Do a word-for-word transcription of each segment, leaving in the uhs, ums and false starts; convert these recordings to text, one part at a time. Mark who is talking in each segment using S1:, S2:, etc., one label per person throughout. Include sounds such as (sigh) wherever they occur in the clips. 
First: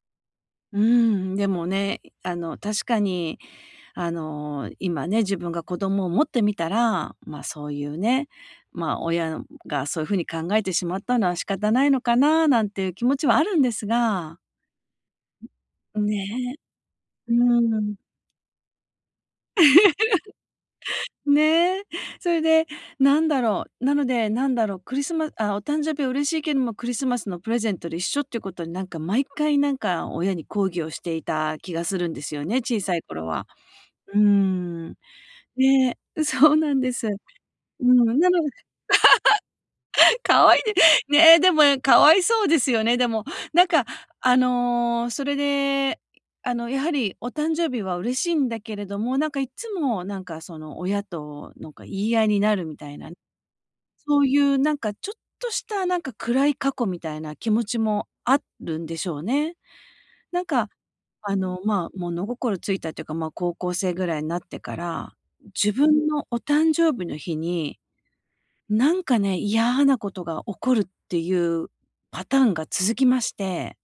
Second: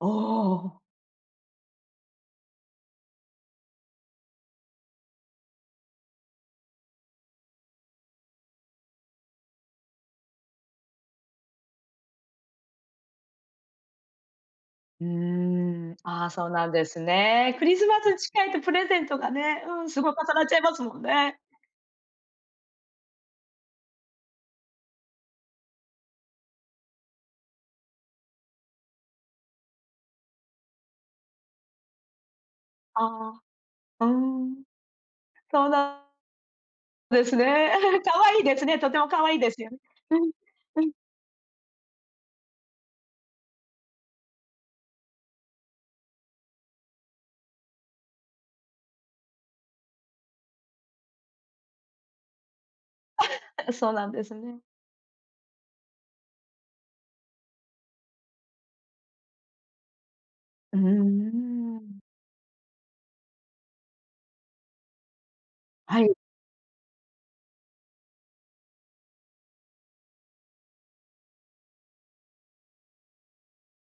S1: あ
S2: う
S1: あ。
S2: ーん。でもね、いあの、確かに、あの、今ね、自分が子供を持ってみたら、ま、そういうね、ま、親がそういう風に考えてしまったのは仕方ないのかな、なんていう気持ちはあるんですが
S1: うー
S2: ん
S1: ん、
S2: う
S1: ああそう
S2: ね
S1: なんです
S2: え。う
S1: ね。クリ
S2: ー
S1: ス
S2: ん。
S1: マス近いとプレゼントがね、うんすごい重なっちゃいますもん
S2: (laughs)
S1: ね。
S2: ねえ。それで、何だろう。なので、何だろう、クリスマあ、お誕生日は嬉しいけども、クリスマスのプレゼントで一緒っていうことに、なんか毎回、なんか親に抗議をしていた気がするんですよね、小さ
S1: あ
S2: い頃は。
S1: あ、うー
S2: うー
S1: ん。
S2: ん、
S1: そう
S2: ね、
S1: だ
S2: そうなんです。
S1: です
S2: う
S1: ね。(laughs)
S2: ん、
S1: 可
S2: なの
S1: 愛いですね、とても可愛いですよねう
S2: (laughs)
S1: ん、
S2: 可愛いで
S1: うん。
S2: ねえ、でも可哀そうですよね、でも。なんか、あの、それで、あの、やはり、お誕生日は嬉しいんだけれども、なんかいっつも、なんかその親と、なんか言い合いになるみたいな。
S1: (laughs) そうなん
S2: そ
S1: で
S2: う
S1: す
S2: い
S1: ね。
S2: うなんか、ちょっとしたなんか暗い過去みたいな気持ちもあるんでしょうね。なんか、
S1: うー
S2: あの、
S1: んうー
S2: まあ
S1: ん。
S2: 物心ついたっていうか、まあ高校生ぐらいになってから、自
S1: は
S2: 分
S1: い。
S2: のお誕生日の日に、なんかね、嫌なことが起こるっていうパターンが続きまして。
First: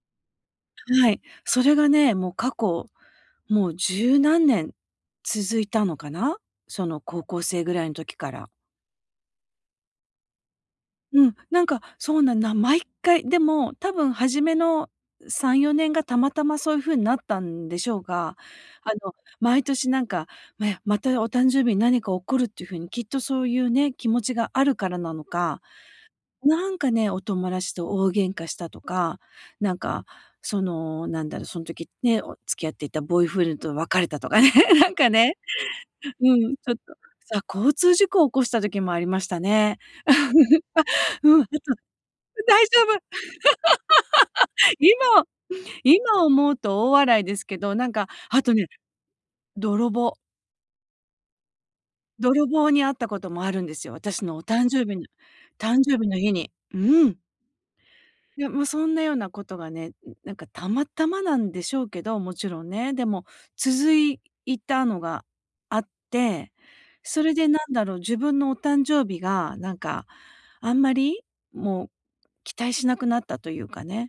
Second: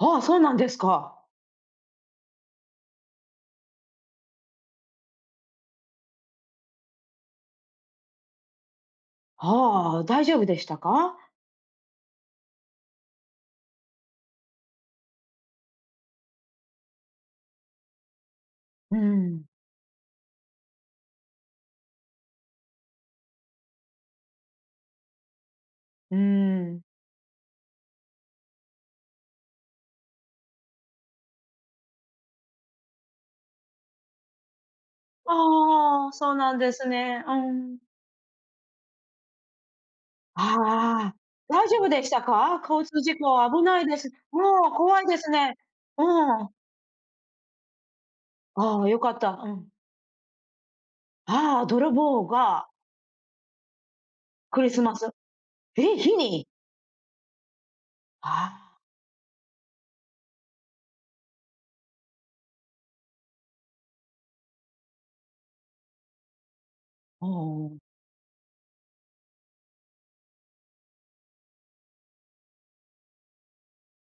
S1: ああ、そうなんです
S2: は
S1: か。
S2: い。それがね、もう過去、もう十何年続いたのかな。その高校生ぐらいの時から。
S1: はあ、大丈夫でしたか？
S2: うん、なんか、そうなんな毎回、でも、多分初めの、うさんよねんがたまたまそういう風になったんでしょうが、あ
S1: う
S2: の、
S1: ん。
S2: 毎年なんか、まやまたお誕生日に何か起こるっていう風に、きっとそういうね、気持ちがあるからなのか。
S1: うー
S2: なん
S1: ん。
S2: かね、お友達と大喧嘩したとか、なんか、その、なんだろ、その時ね、付き合っていたボーイフレンドと別れたとかね、(laughs) なんかね、
S1: ああ、そう
S2: う
S1: な
S2: ん、
S1: ん
S2: ち
S1: で
S2: ょっ
S1: す
S2: と
S1: ね。う
S2: そ交
S1: ん。
S2: 通事故を起こした時もありましたね。
S1: ああ、
S2: うん、あ、うん、あと
S1: 大丈夫でしたか？
S2: 大丈
S1: 交
S2: 夫。
S1: 通事故、危ないです。もう
S2: (laughs)
S1: 怖いで
S2: 今
S1: すね。う
S2: 今
S1: ん。
S2: 思うと大笑いですけど、なんか、あとね、
S1: ああ、よかった、うん。
S2: 泥棒。
S1: ああ、泥棒
S2: 泥
S1: が
S2: 棒に会ったこともあるんですよ。私のお
S1: ク
S2: 誕
S1: リス
S2: 生
S1: マ
S2: 日の
S1: ス
S2: 誕
S1: え、
S2: 生日
S1: 日
S2: の日
S1: に？
S2: に。うん。いや、もう
S1: ああ。
S2: そんなようなことがね、んなんかたまたまなんでしょうけど、もちろんね。でも、続いたのがあって、そ
S1: あ
S2: れで何
S1: お。
S2: だろう、自分のお誕生日が、なんかあんまり、もう期待しなくなったというかね。